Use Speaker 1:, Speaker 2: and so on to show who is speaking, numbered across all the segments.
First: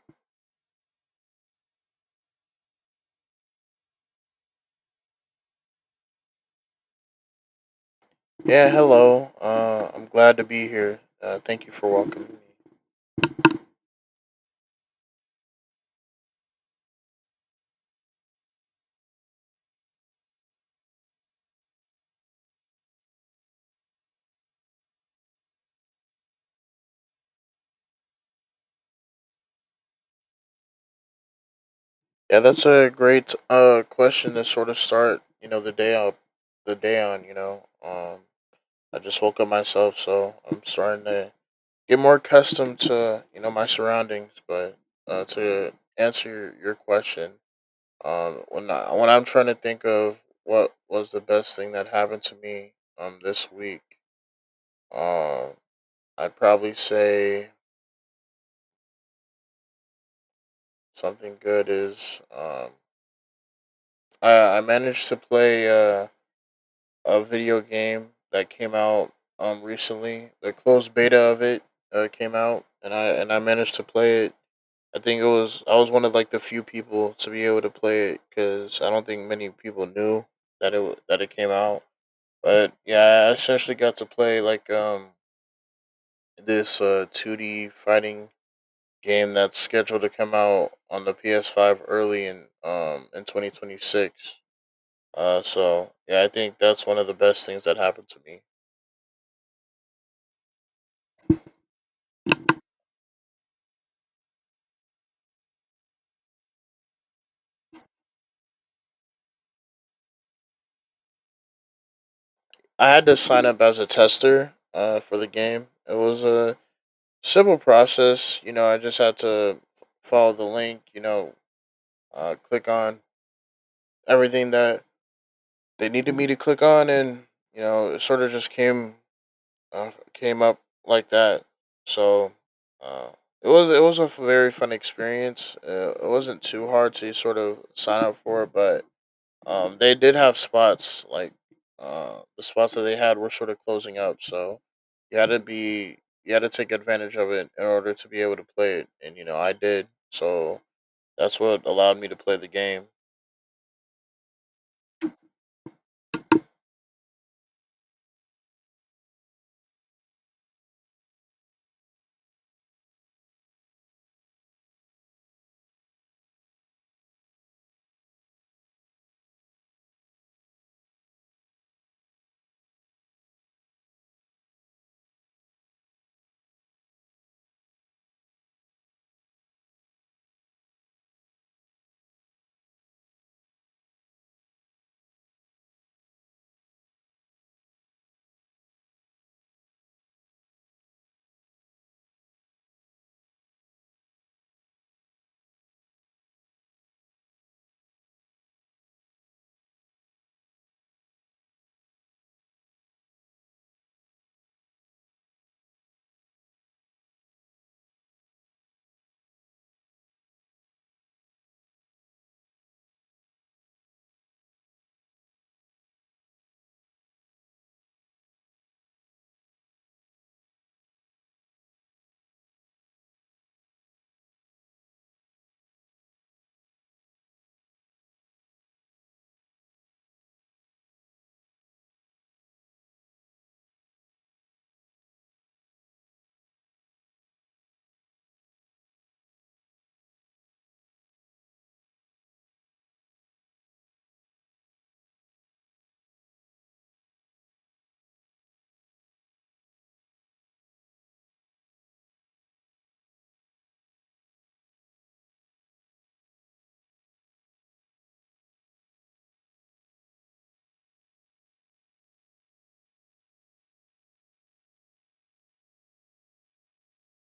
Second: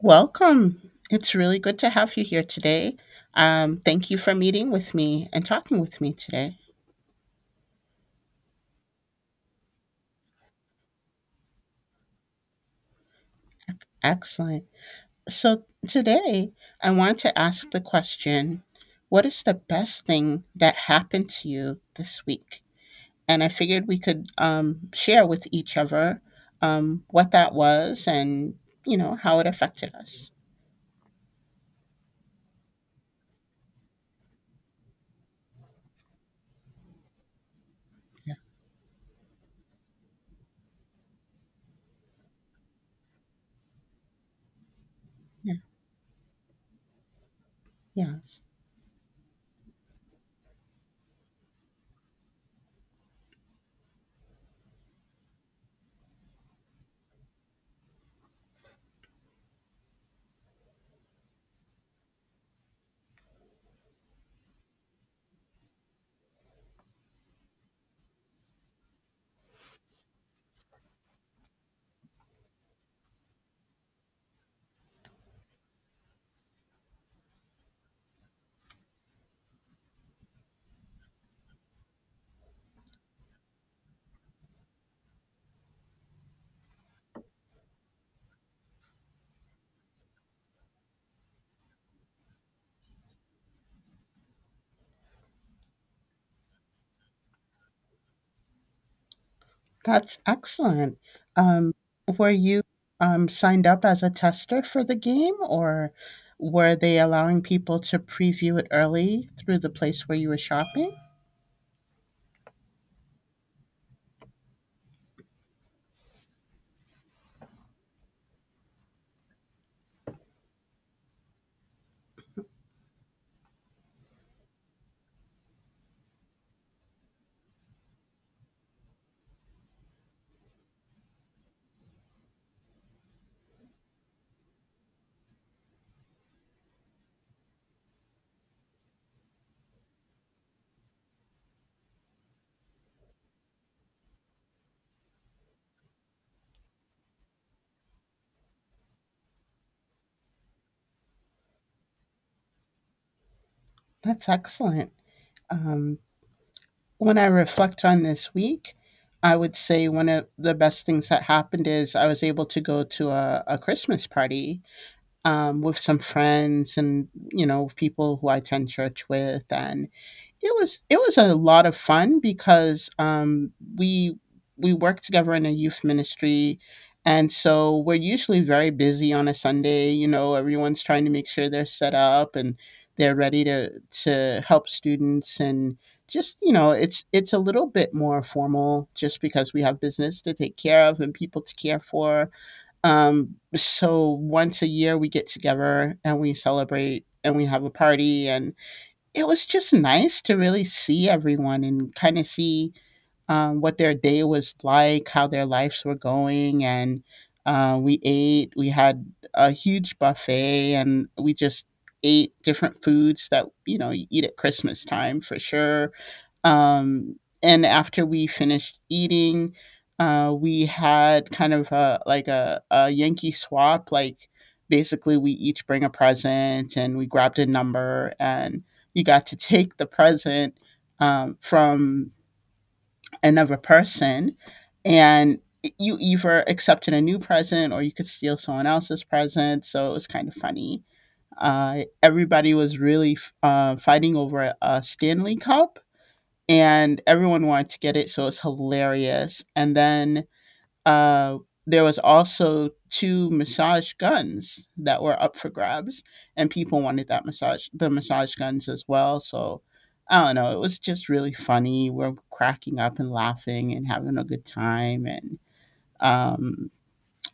Speaker 1: Welcome. It's really good to have you here today. Thank you for meeting with me and talking with me today.
Speaker 2: Yeah, hello. I'm glad to be here. Thank you for welcoming me.
Speaker 1: Excellent. So, today I want to ask the question, what is the best thing that happened to you this week? And I figured we could share with each other what that was and how it affected us.
Speaker 2: Yeah, that's a great question to sort of start you know the day on.
Speaker 1: Yeah.
Speaker 2: I just woke up myself so I'm starting to get more accustomed to you know my surroundings. But
Speaker 1: Yeah.
Speaker 2: to answer your question,
Speaker 1: Yeah.
Speaker 2: when I'm trying to think of what was the best thing that happened to me this week, um I'd probably say something good is, I managed to play a video game that came out recently. The closed beta of it came out, and I managed to play it. I think it was I was one of like the few people to be able to play it because I don't think many people knew that that it came out. But yeah, I essentially got to play like this 2D fighting game that's scheduled to come out on the PS5 early in 2026. So yeah, I think that's one of the best things that happened to me.
Speaker 1: That's excellent. Um, were you signed up as a tester for the game, or were they allowing people to preview it early through the place where you were shopping?
Speaker 2: I had to sign up as a tester for the game. It was a simple process. You know, I just had to follow the link, you know, click on everything that they needed me to click on. And, you know, it sort of just came came up like that. So uh, it was a very fun experience. It wasn't too hard to sort of sign up for it, but they did have spots like the spots that they had were sort of closing up, so you had to be you had to take advantage of it in order to be able to play it, and you know I did, so that's what allowed me to play the game.
Speaker 1: That's excellent. Um, when I reflect on this week, I would say one of the best things that happened is I was able to go to a Christmas party with some friends and people who I attend church with. And it was a lot of fun because, we we work together in a youth ministry, and so we're usually very busy on a Sunday. Everyone's trying to make sure they're set up and they're ready to help students. And just it's a little bit more formal just because we have business to take care of and people to care for. So once a year we get together and we celebrate and we have a party, and it was just nice to really see everyone and kind of see what their day was like, how their lives were going. And we ate. We had a huge buffet, and we just ate different foods that you know you eat at Christmas time for sure. Um, and after we finished eating, we had kind of a Yankee swap. Like, basically, we each bring a present and we grabbed a number, and you got to take the present from another person, and you either accepted a new present or you could steal someone else's present. So it was kind of funny. Everybody was really fighting over a Stanley Cup and everyone wanted to get it, so it's hilarious. And then uh, there was also two massage guns that were up for grabs, and people wanted that massage the massage guns as well. So I don't know, it was just really funny. We're cracking up and laughing and having a good time. And um,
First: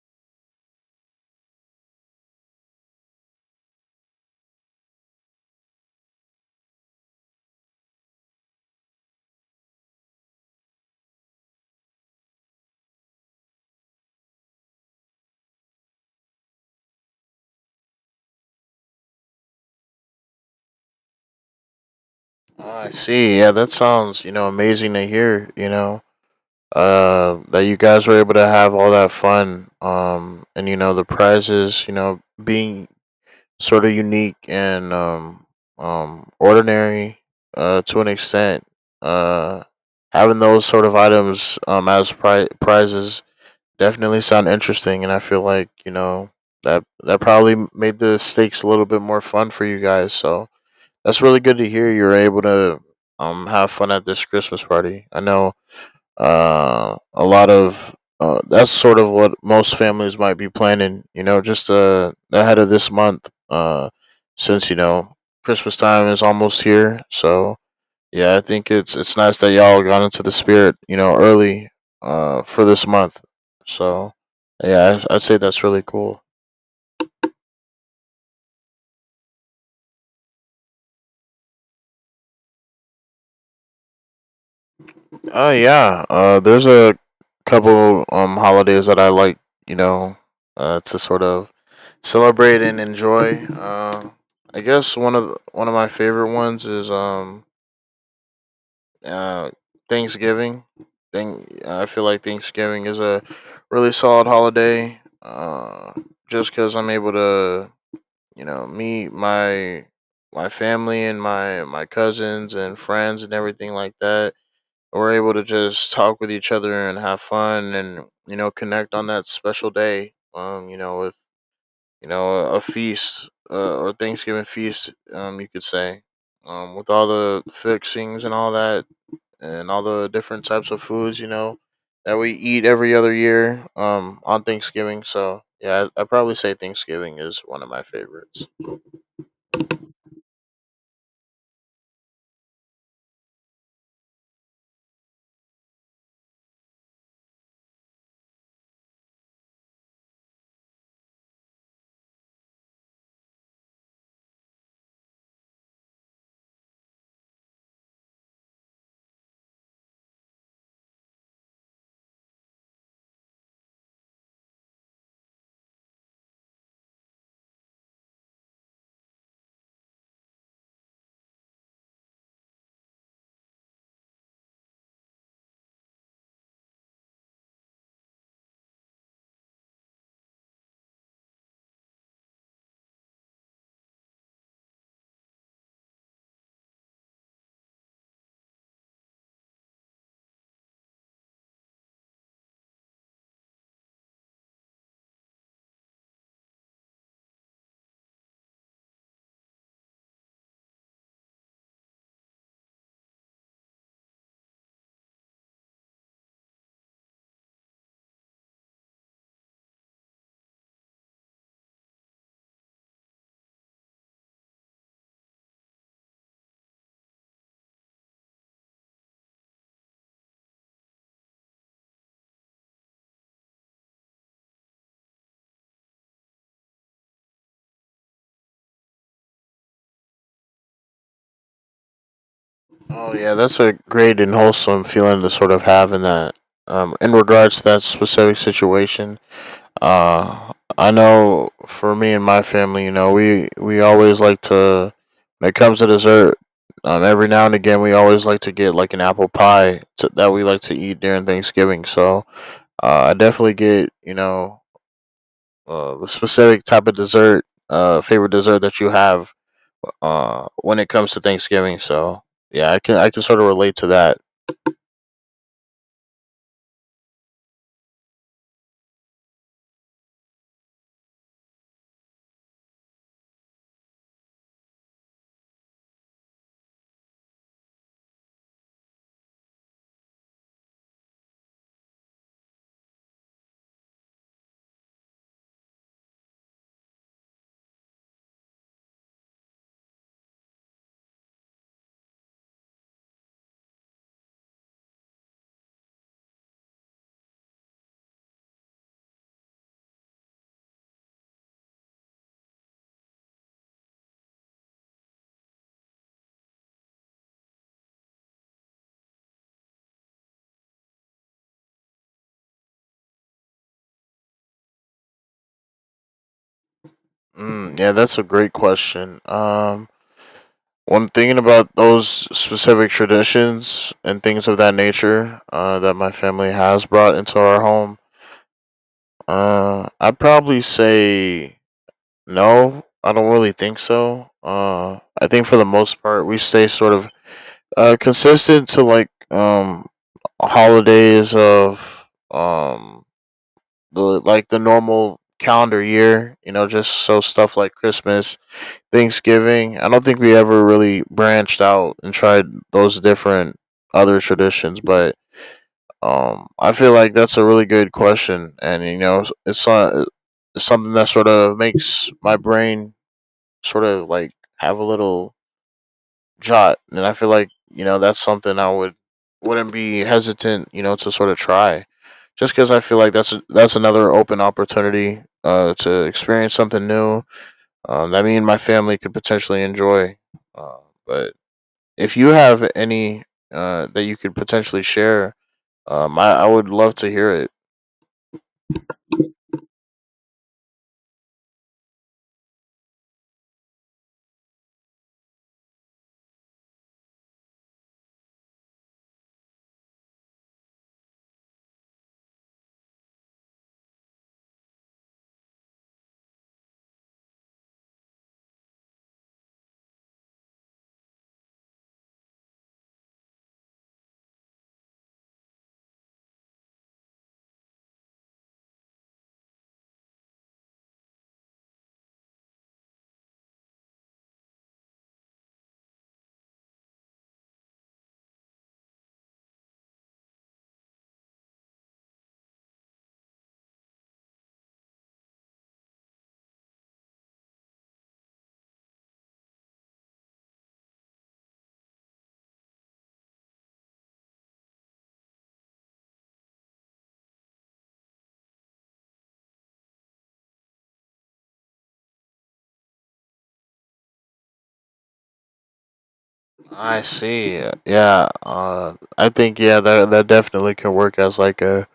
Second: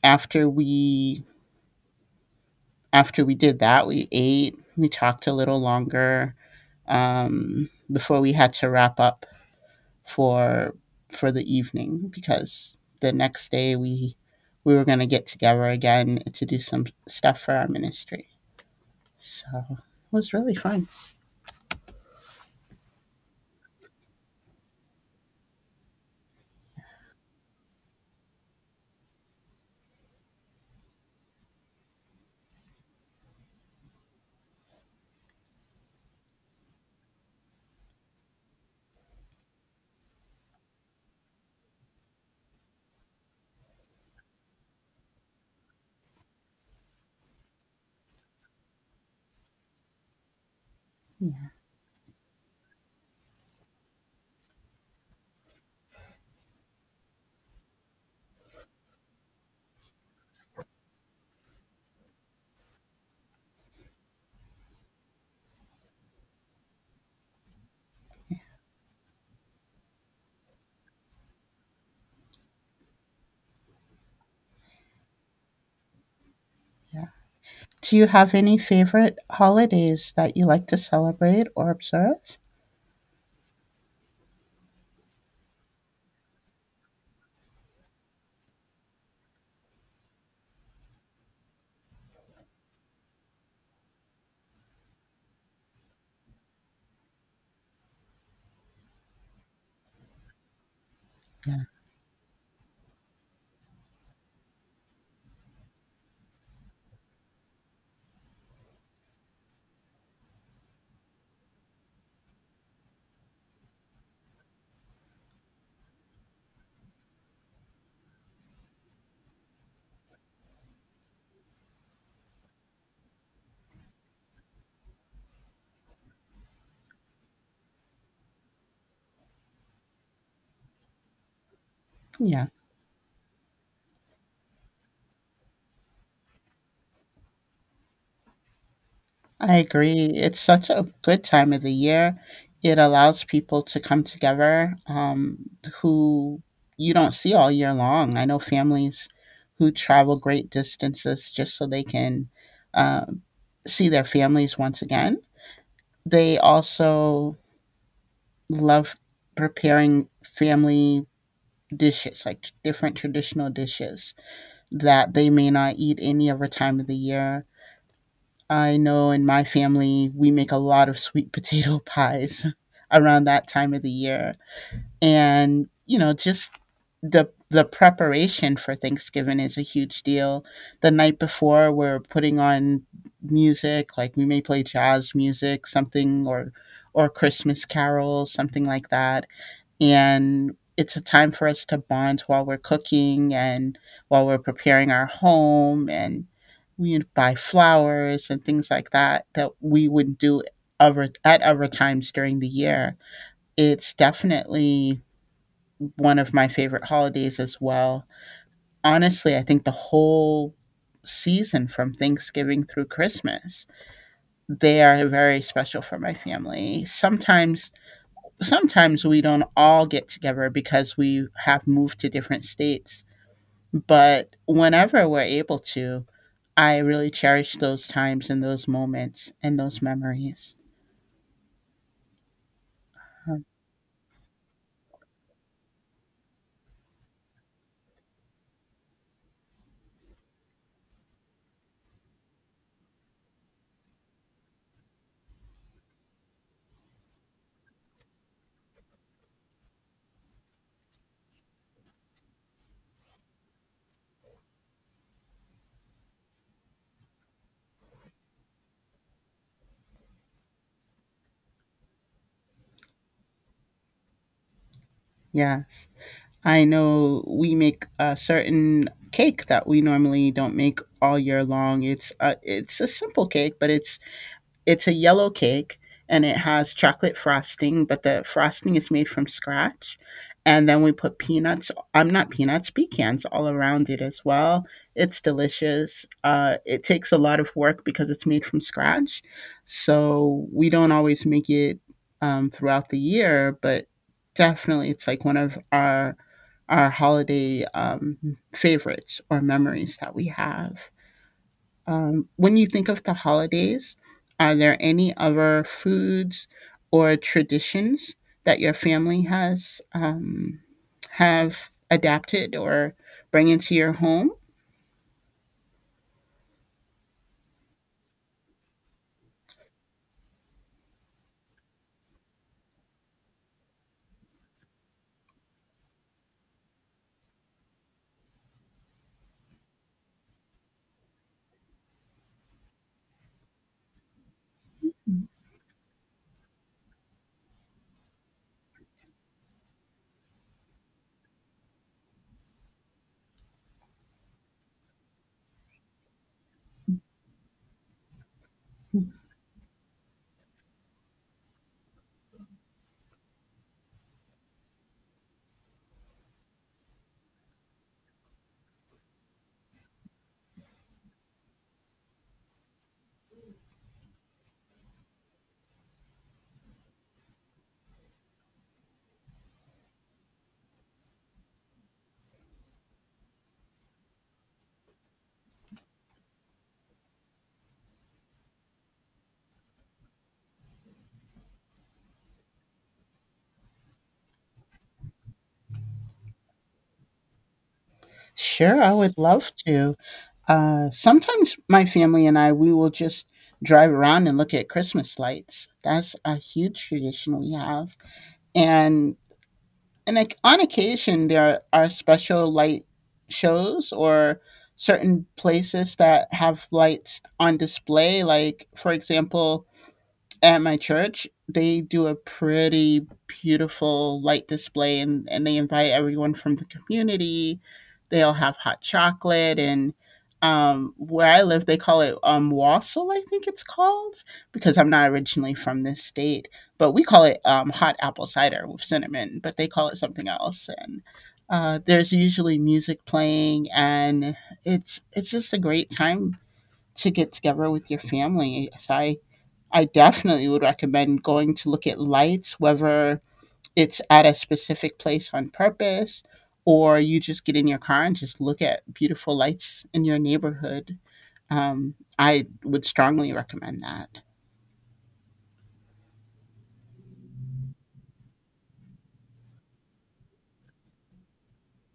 Speaker 1: after we did that, we ate, we talked a little longer before we had to wrap up for the evening, because the next day we were going to get together again to do some stuff for our ministry. So it was really fun.
Speaker 2: I see. Yeah, that sounds you know amazing to hear. You know, that you guys were able to have all that fun. And you know the prizes. You know, being sort of unique and ordinary to an extent uh having those sort of items as prizes definitely sound interesting and I feel like you know that that probably made the stakes a little bit more fun for you guys, so that's really
Speaker 1: Yeah.
Speaker 2: good to hear you're able to have fun at this Christmas party. I know a lot of that's sort of what most families might be planning. You know, just ahead of this month. Since you know Christmas time is almost here, so yeah, I think it's nice that y'all got into the spirit. You know, early. For this month. So yeah, I'd say that's really cool.
Speaker 1: Yeah. Do you have any favorite holidays that you like to celebrate or observe?
Speaker 2: Yeah. There's a couple holidays that I like, you know, to sort of celebrate and enjoy. I guess one of one of my favorite ones is uh Thanksgiving. Thing
Speaker 1: Yeah.
Speaker 2: I feel like Thanksgiving is a really solid holiday. Just because I'm able to, you know, meet my family and my cousins and friends and everything like that we're able to just talk with each other and have fun and you know connect on that special day you know with you know a, feast or Thanksgiving feast you could say with all the fixings and all that and all the different types of foods, you know, that we
Speaker 1: Yeah.
Speaker 2: eat every other year on Thanksgiving. So, yeah, I probably say Thanksgiving is one of my favorites.
Speaker 1: I agree. It's such a good time of the year. It allows people to come together, who you don't see all year long. I know families who travel great distances just so they can uh, see their families once again. They also love preparing family dishes, like different traditional dishes that they may not eat any other time of the year. I know in my family, we make a lot of sweet potato pies around that time of the year. And, you know, just the preparation for Thanksgiving is a huge deal. The night before, we're putting on music, like we may play jazz music, something, or Christmas carols, something like that, and it's a time for us to bond while we're cooking and while we're preparing our home, and we buy flowers and things like that that we would do other at other times during the year. It's definitely one of my favorite holidays as well. Honestly, I think the whole season from Thanksgiving through Christmas, they are very special for my family. Sometimes we don't all get together because we have moved to different states. But whenever we're able to, I really cherish those times and those moments and those memories.
Speaker 2: Oh yeah,
Speaker 1: Um,
Speaker 2: that's a great and wholesome feeling to sort of have in that. In regards to that specific situation, I know for me and my family, you know, we always like to when it comes to dessert. Every now and again, we always like to get like an apple pie to, that we like to eat during Thanksgiving. So I definitely get you know the specific type of dessert, favorite dessert that you have when it comes to Thanksgiving. So yeah, I can sort of relate to that.
Speaker 1: yes. I know we make a certain cake that we normally don't make all year long. It's a simple cake, but it's a yellow cake and it has chocolate frosting, but the frosting is made from scratch. And then we put peanuts, I'm not peanuts, pecans all around it as well. It's delicious. It takes a lot of work because it's made from scratch. So we don't always make it throughout the year, but definitely it's like one of our holiday favorites or memories that we have. When you think of the holidays, are there any other foods or traditions that your family has have adapted or bring into your home?
Speaker 2: Mm, yeah, that's a great question. When thinking about those specific traditions and things of that nature that my family has brought into our home, I'd probably say no. I don't really think so. I think for the most part, we stay sort of consistent to like holidays of the like the normal calendar year. You know, just so stuff like Christmas, Thanksgiving. I don't think we ever really branched out and tried those different other traditions, but I feel like that's a really good question, and you know, uh, it's something that sort of makes my brain sort of like have a little jot, and I feel like you know that's something I would wouldn't be hesitant, you know, to sort of try, just because I feel like that's another open opportunity to experience something new that me and my family could potentially enjoy. Uh, but if you have any that you could potentially share, I would love to hear it.
Speaker 1: Sure, I would love to. Sometimes my family and I, we will just drive around and look at Christmas lights. That's a huge tradition we have. And like on occasion, there are special light shows or certain places that have lights on display. Like, for example, at my church, they do a pretty beautiful light display, and they invite everyone from the community. They all have hot chocolate and where I live, they call it wassail, I think it's called, because I'm not originally from this state. But we call it hot apple cider with cinnamon, but they call it something else. And there's usually music playing, and it's just a great time to get together with your family. So I definitely would recommend going to look at lights, whether it's at a specific place on purpose or you just get in your car and just look at beautiful lights in your neighborhood. I would strongly recommend that.
Speaker 2: I see. Yeah. I think yeah that that definitely can work as like a,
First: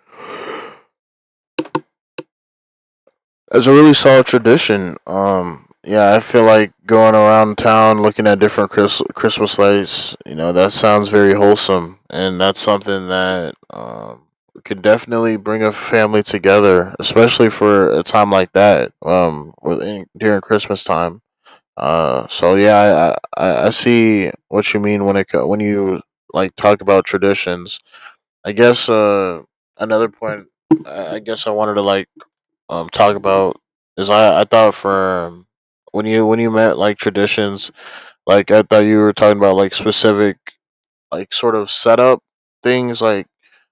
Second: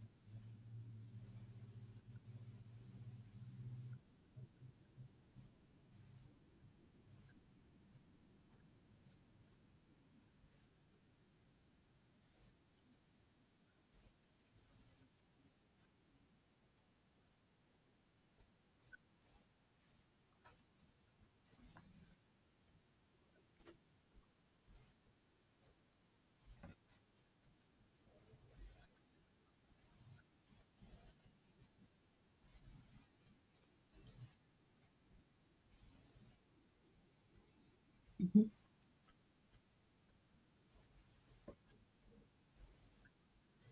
Speaker 2: it's a really solid tradition. Yeah, I feel like going around town looking at different Christmas lights. You know, that sounds very wholesome, and that's something that could definitely bring a family together, especially for a time like that. Within, during Christmas time. So yeah, I I see what you mean when when you like talk about traditions. I guess another point. I guess I wanted to like talk about is I thought for when you meant like traditions,
Speaker 1: Mhm,
Speaker 2: like I thought you were talking about like specific like sort of setup things like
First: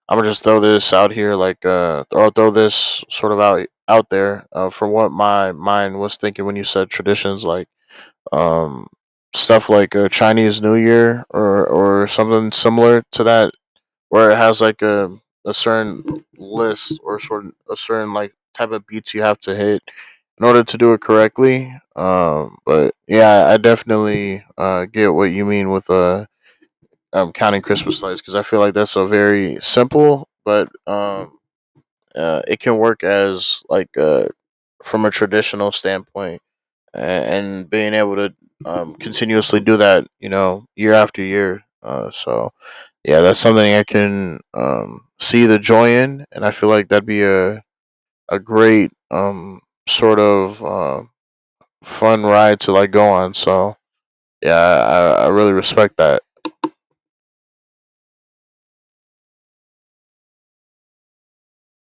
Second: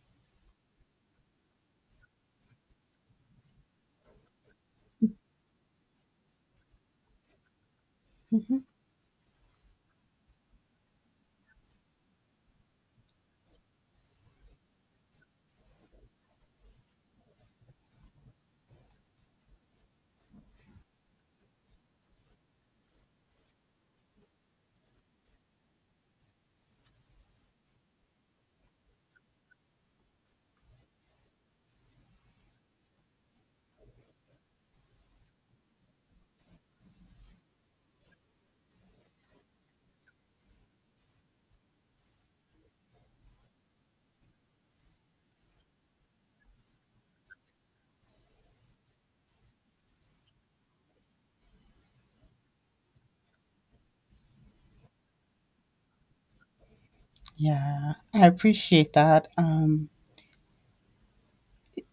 Speaker 2: I'm gonna just throw this out here like or I'll throw this sort of out there for what my mind was thinking when you said traditions like
Speaker 1: mhm.
Speaker 2: um stuff like a Chinese New Year or something similar to that where it has like a certain list or certain a certain like type of beats you have to hit in order to do it correctly. But yeah, I definitely get what you mean with counting Christmas lights because I feel like that's a very simple, but it can work as like from a traditional standpoint and being able to continuously do that, you know, year after year. So yeah, that's something I can see the joy in, and I feel like that'd be a great sort of uh, fun ride to like go on. So yeah, I really respect that.
Speaker 1: Yeah, I appreciate that.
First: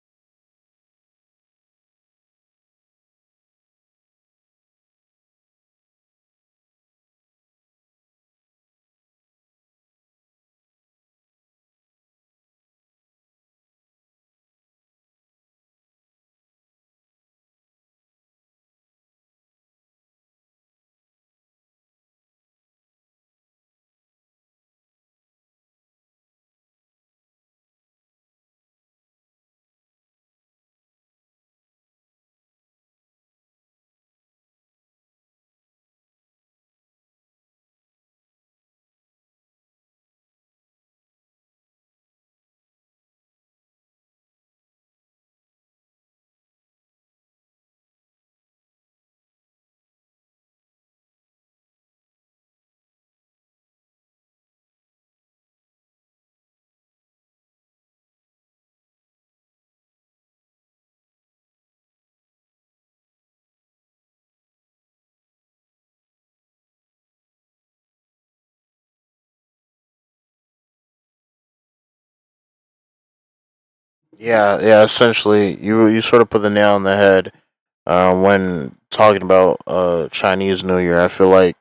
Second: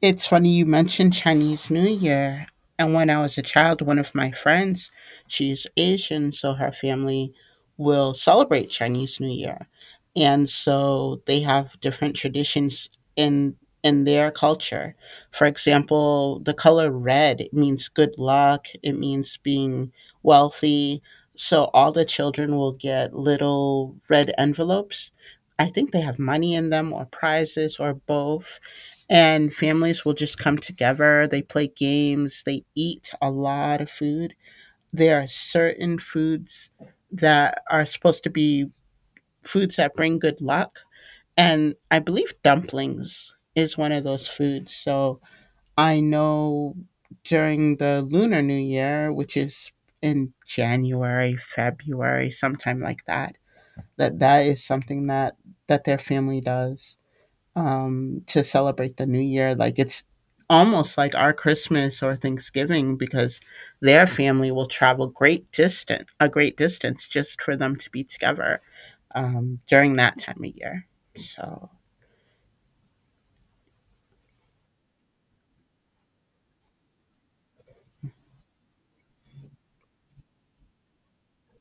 Speaker 1: It's funny you mentioned Chinese New Year. And when I was a child, one of my friends, she's Asian, so her family will celebrate Chinese New Year. And so they have different traditions in in their culture. For example, the color red, it means good luck, it means being wealthy. So all the children will get little red envelopes. I think they have money in them, or prizes, or both, and families will just come together. They play games, they eat a lot of food. There are certain foods that are supposed to be foods that bring good luck. And I believe dumplings is one of those foods. So I know during the Lunar New Year, which is in January, February, sometime like that, that that is something that their family does to celebrate the new year. Like, it's almost like our Christmas or Thanksgiving, because their family will travel great distance, a great distance, just for them to be together during that time of year. So
Speaker 2: Yeah, yeah. Essentially, you sort of put the nail on the head. When talking about Chinese New Year, I feel like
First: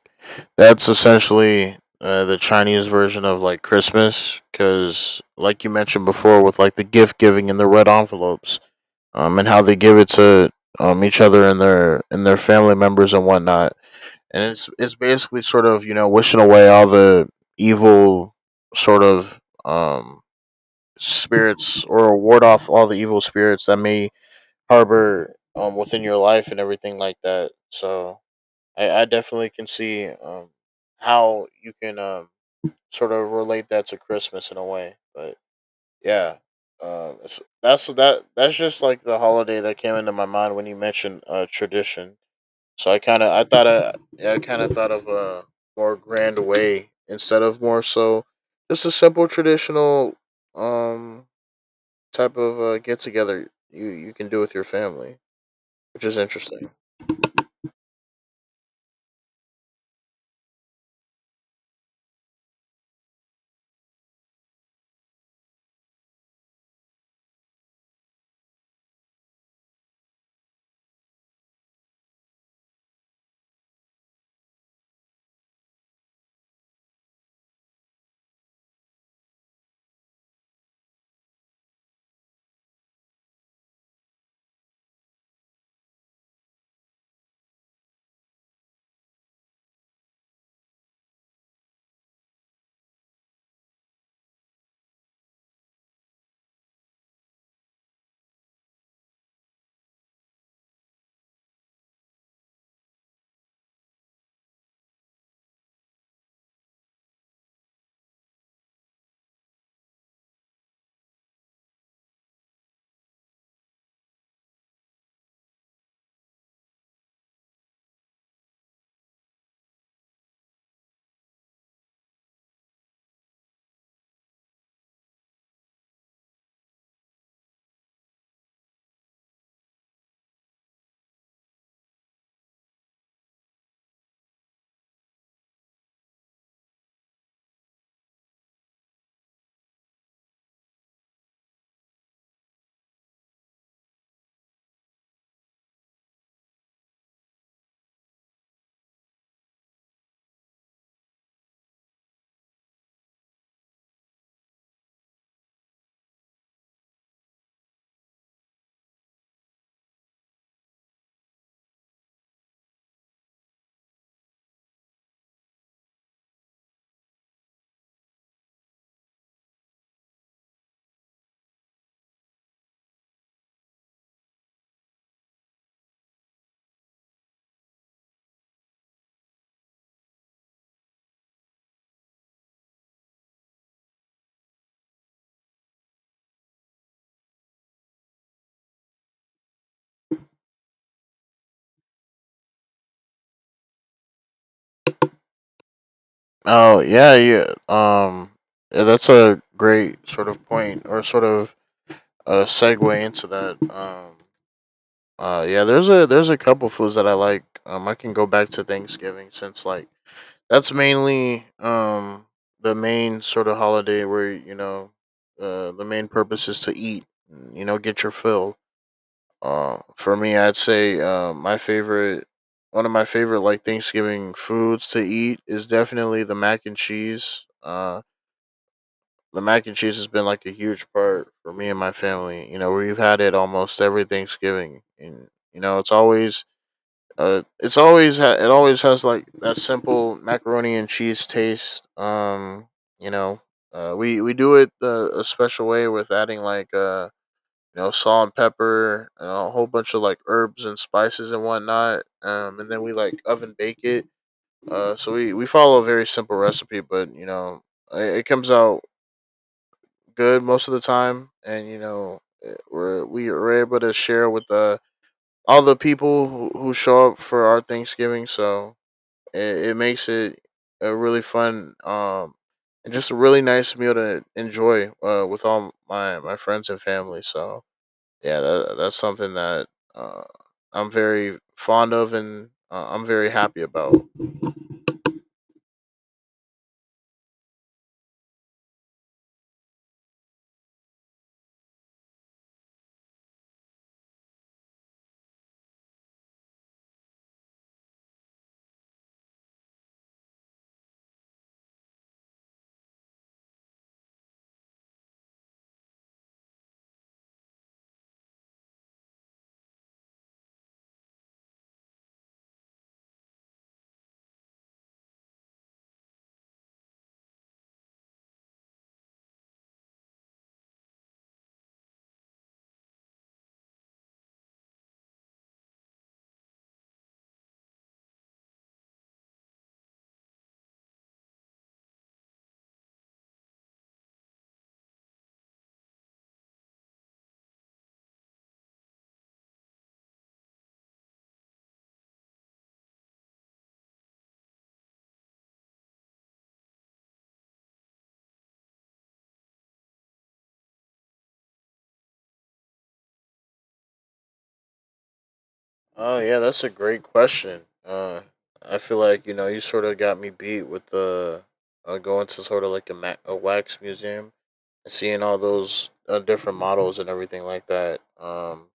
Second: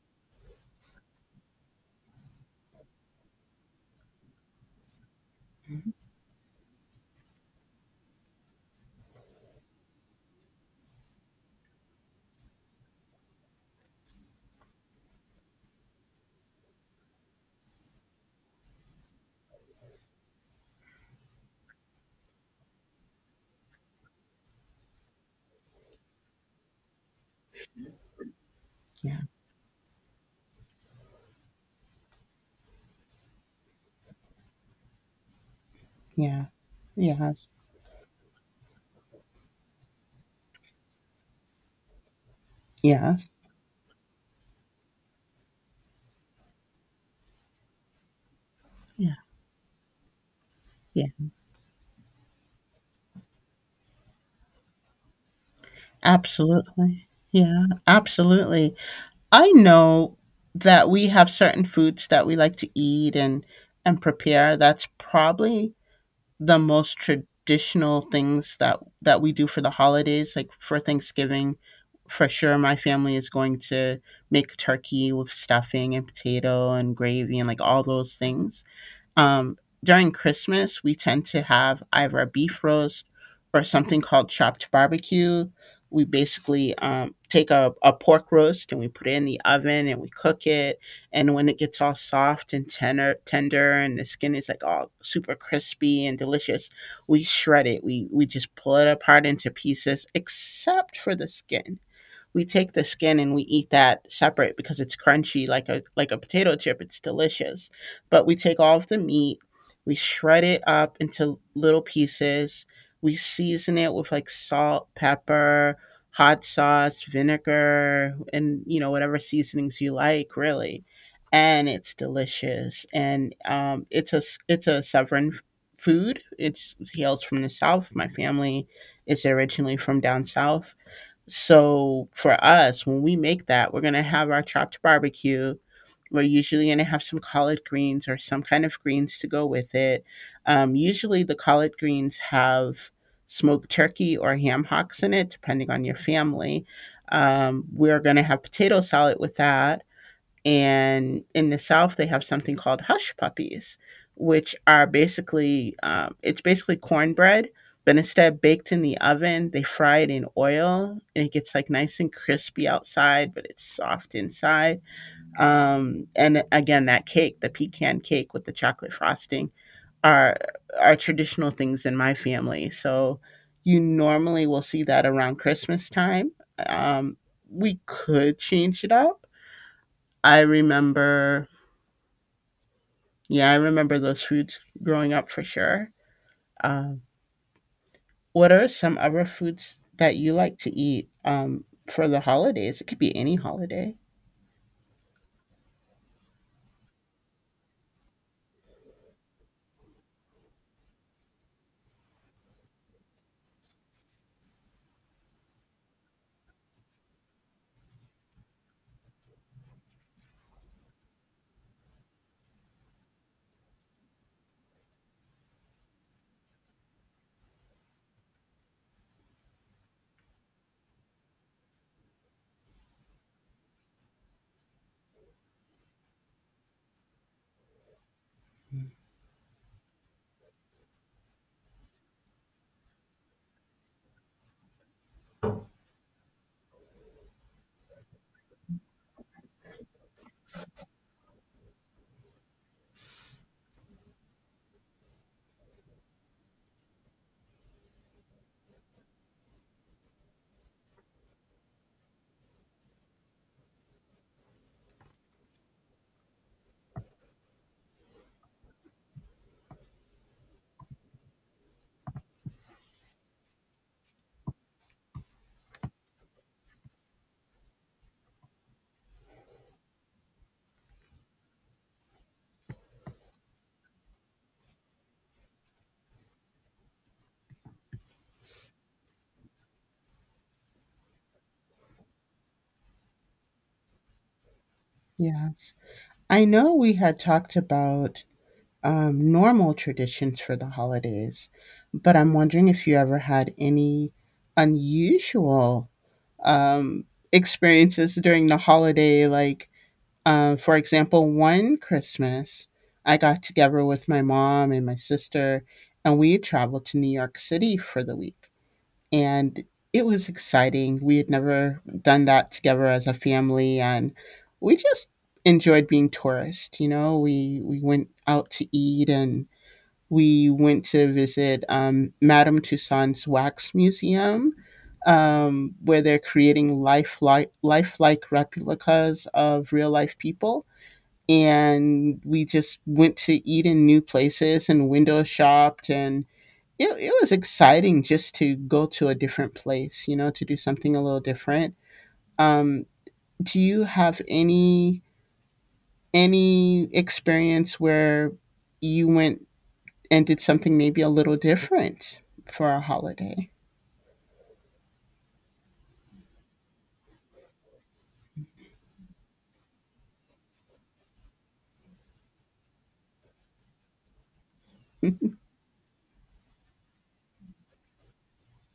Speaker 2: that's essentially the Chinese version of like Christmas, because like you mentioned before, with like the gift giving and the red envelopes, and how they give it to each other and their family members and whatnot, and it's basically sort of you know wishing away all the evil sort of um spirits or ward off all the evil spirits that may harbor within your life and everything like that. So I
Speaker 1: yeah,
Speaker 2: definitely can see how you can sort of relate that to Christmas in a way. But yeah,
Speaker 1: yeah, yeah,
Speaker 2: it's, that's that that's just like the holiday that came into my mind when you mentioned tradition. So I
Speaker 1: yeah,
Speaker 2: kind of I thought I yeah, I kind of thought of a more grand way instead of more so just a
Speaker 1: yeah,
Speaker 2: simple traditional
Speaker 1: yeah.
Speaker 2: um type of get together you can do with your family, which is interesting.
Speaker 1: Absolutely, yeah, absolutely. I know that we have certain foods that we like to eat and prepare. That's probably the most traditional things that we do for the holidays. Like, for Thanksgiving, for sure my family is going to make turkey with stuffing and potato and gravy and like all those things. um, During Christmas, we tend to have either a beef roast or something called chopped barbecue. We basically take a pork roast and we put it in the oven and we cook it. And when it gets all soft and tender, tender, and the skin is like all super crispy and delicious, we shred it. We just pull it apart into pieces, except for the skin. We take the skin and we eat that separate because it's crunchy like a potato chip. It's delicious. But we take all of the meat, we shred it up into little pieces. We season it with like salt, pepper, hot sauce, vinegar, and whatever seasonings you like, really. And it's delicious. And it's a southern food. It's it hails from the south. My family is originally from down south, so for us, when we make that, we're gonna have our chopped barbecue. We're usually gonna have some collard greens or some kind of greens to go with it. Usually, the collard greens have smoked turkey or ham hocks in it, depending on your family. We're gonna have potato salad with that, and in the south they have something called hush puppies, which are basically it's basically cornbread, but instead baked in the oven they fry it in oil and it gets like nice and crispy outside but it's soft inside. And again, that cake, the pecan cake with the chocolate frosting, are are traditional things in my family, so you normally will see that around Christmas time. um, we could change it up. I remember Yeah, I remember those foods growing up for sure. Um, what are some other foods that you like to eat for the holidays? It could be any holiday.
Speaker 2: Oh yeah, yeah. Yeah, that's a great sort of point or sort of a segue into that. Yeah, there's a couple foods that I like. I can go back to Thanksgiving since like that's mainly the main sort of holiday where you know, the main purpose is to eat. You know, get your fill. For me, I'd say my favorite. One of my favorite like Thanksgiving foods to eat is definitely the mac and cheese. The mac and cheese has been like a huge part for me and my family. You know, we've had it almost every Thanksgiving, and you know, it's always it always has like that simple macaroni and cheese taste. You know, we do it a special way with adding like salt and pepper and a whole bunch of like herbs and spices and whatnot. And then we like oven bake it. So we follow a very simple recipe, but it comes out good most of the time, and we were able to share with all the people who show up for our Thanksgiving. So it makes it a really fun and just a really nice meal to enjoy with all my friends and family. So yeah, that's something that uh, I'm very fond of and I'm very happy about.
Speaker 1: Yeah. I know we had talked about normal traditions for the holidays, but I'm wondering if you ever had any unusual um, experiences during the holiday, like. For example, one Christmas, I got together with my mom and my sister, and we traveled to New York City for the week. And it was exciting. We had never done that together as a family, and we just enjoyed being tourists. You know, we went out to eat, and we went to visit Madame Tussauds Wax Museum, where they're creating lifelike replicas of real life people, and we just went to eat in new places and window shopped. And it was exciting just to go to a different place, you know, to do something a little different. um, do you have any experience where you went and did something maybe a little different for a holiday?
Speaker 2: Oh yeah, that's a great question. I feel like you know you sort of got me beat with the going to sort of like a wax museum and seeing
Speaker 1: Yeah,
Speaker 2: all those different models and everything like that.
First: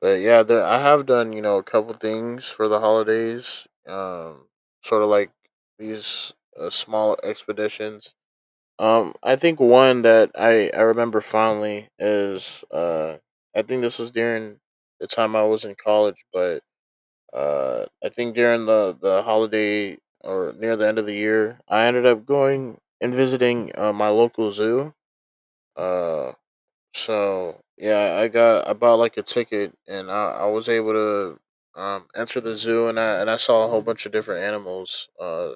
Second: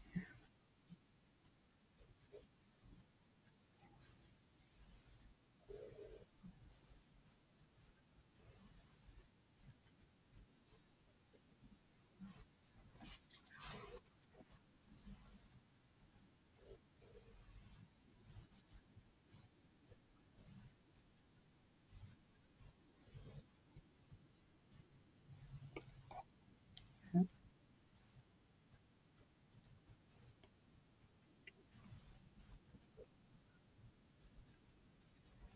Speaker 2: But yeah, I have done you know a couple things for the holidays. Sort of like these Small expeditions. I think one that I remember fondly is I think this was during the time I was in college, but I think during the holiday or near the end of the year, I ended up going and visiting my local zoo. Uh, so yeah, I bought like a ticket, and I was able to enter the zoo, and I saw a whole bunch of different animals. Uh,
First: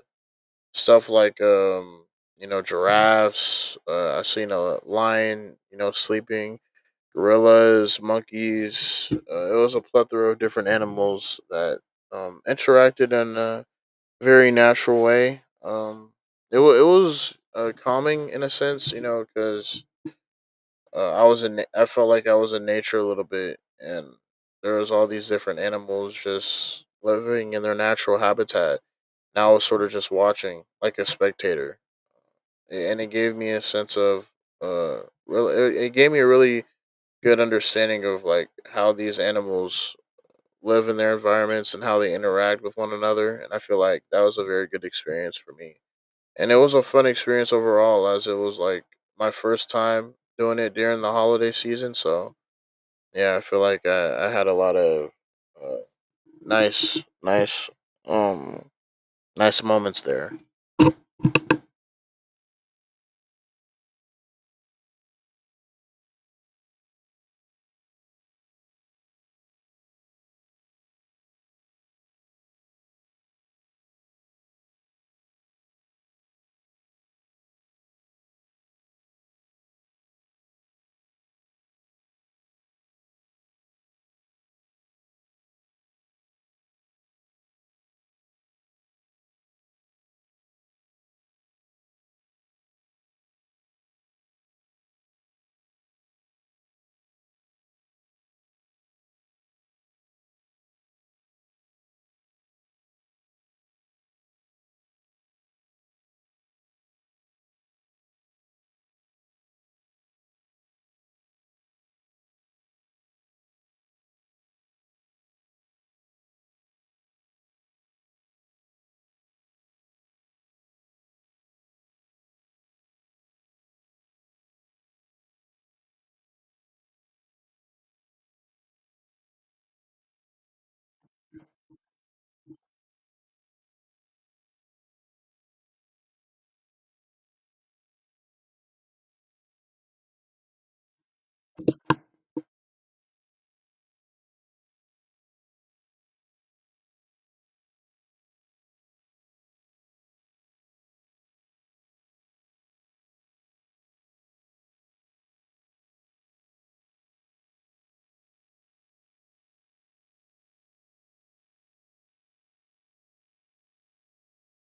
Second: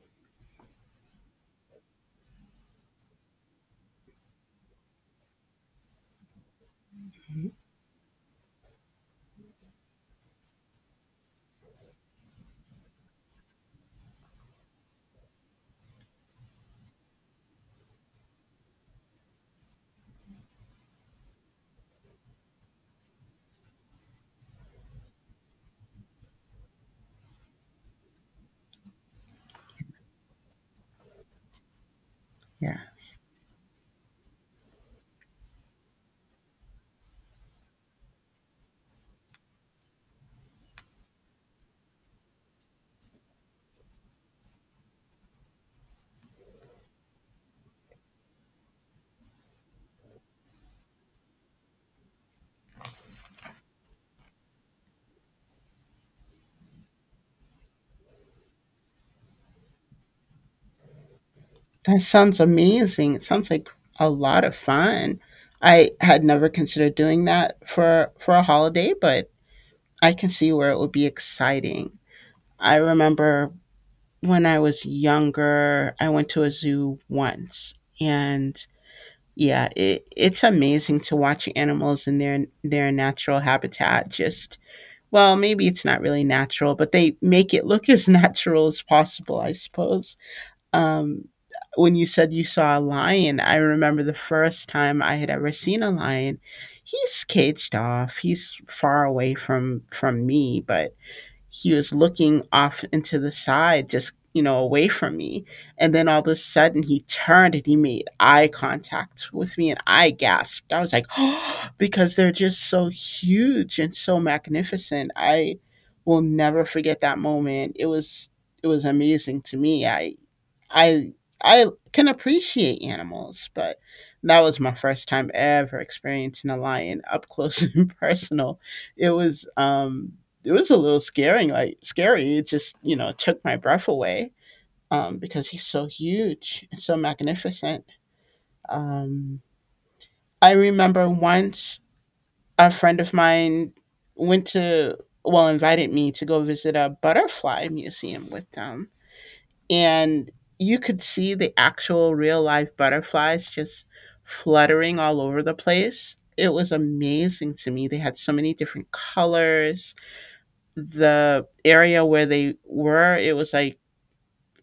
Speaker 2: stuff like um you know giraffes. I seen a lion. You know, sleeping gorillas, monkeys. It was a plethora of different animals that interacted in a very natural way. It was calming in a sense, you know, because I was I felt like I was in nature a little bit, and there was all these different animals just living in their natural habitat. And I was sort of just watching like a spectator, and it gave me a sense of uh, really. It gave me a really good understanding of like how these animals live in their environments and how they interact with one another, and I feel like that was a very good experience for me, and it was a fun experience overall, as it was like my first time doing it during the holiday season. So yeah, I feel like I had a lot of uh, nice nice um nice moments there.
Speaker 1: that sounds amazing. It sounds like a lot of fun. I had never considered doing that for a holiday, but I can see where it would be exciting. I remember when I was younger, I went to a zoo once, and yeah, it's amazing to watch animals in their natural habitat. Just, well, maybe it's not really natural, but they make it look as natural as possible, I suppose. Um, when you said you saw a lion, I remember the first time I had ever seen a lion. He's caged off. He's far away from me, but he was looking off into the side, just, you know, away from me. And then all of a sudden he turned and he made eye contact with me and I gasped. I was like, "Oh!" because they're just so huge and so magnificent. I will never forget that moment. It was amazing to me. I I can appreciate animals, but that was my first time ever experiencing a lion up close and personal. It was um it was a little scaring, like scary. It just, you know, took my breath away because he's so huge and so magnificent. Um I remember once a friend of mine went to, well, invited me to go visit a butterfly museum with them, and you could see the actual real life butterflies just fluttering all over the place. It was amazing to me. They had so many different colors. The area where they were, it was like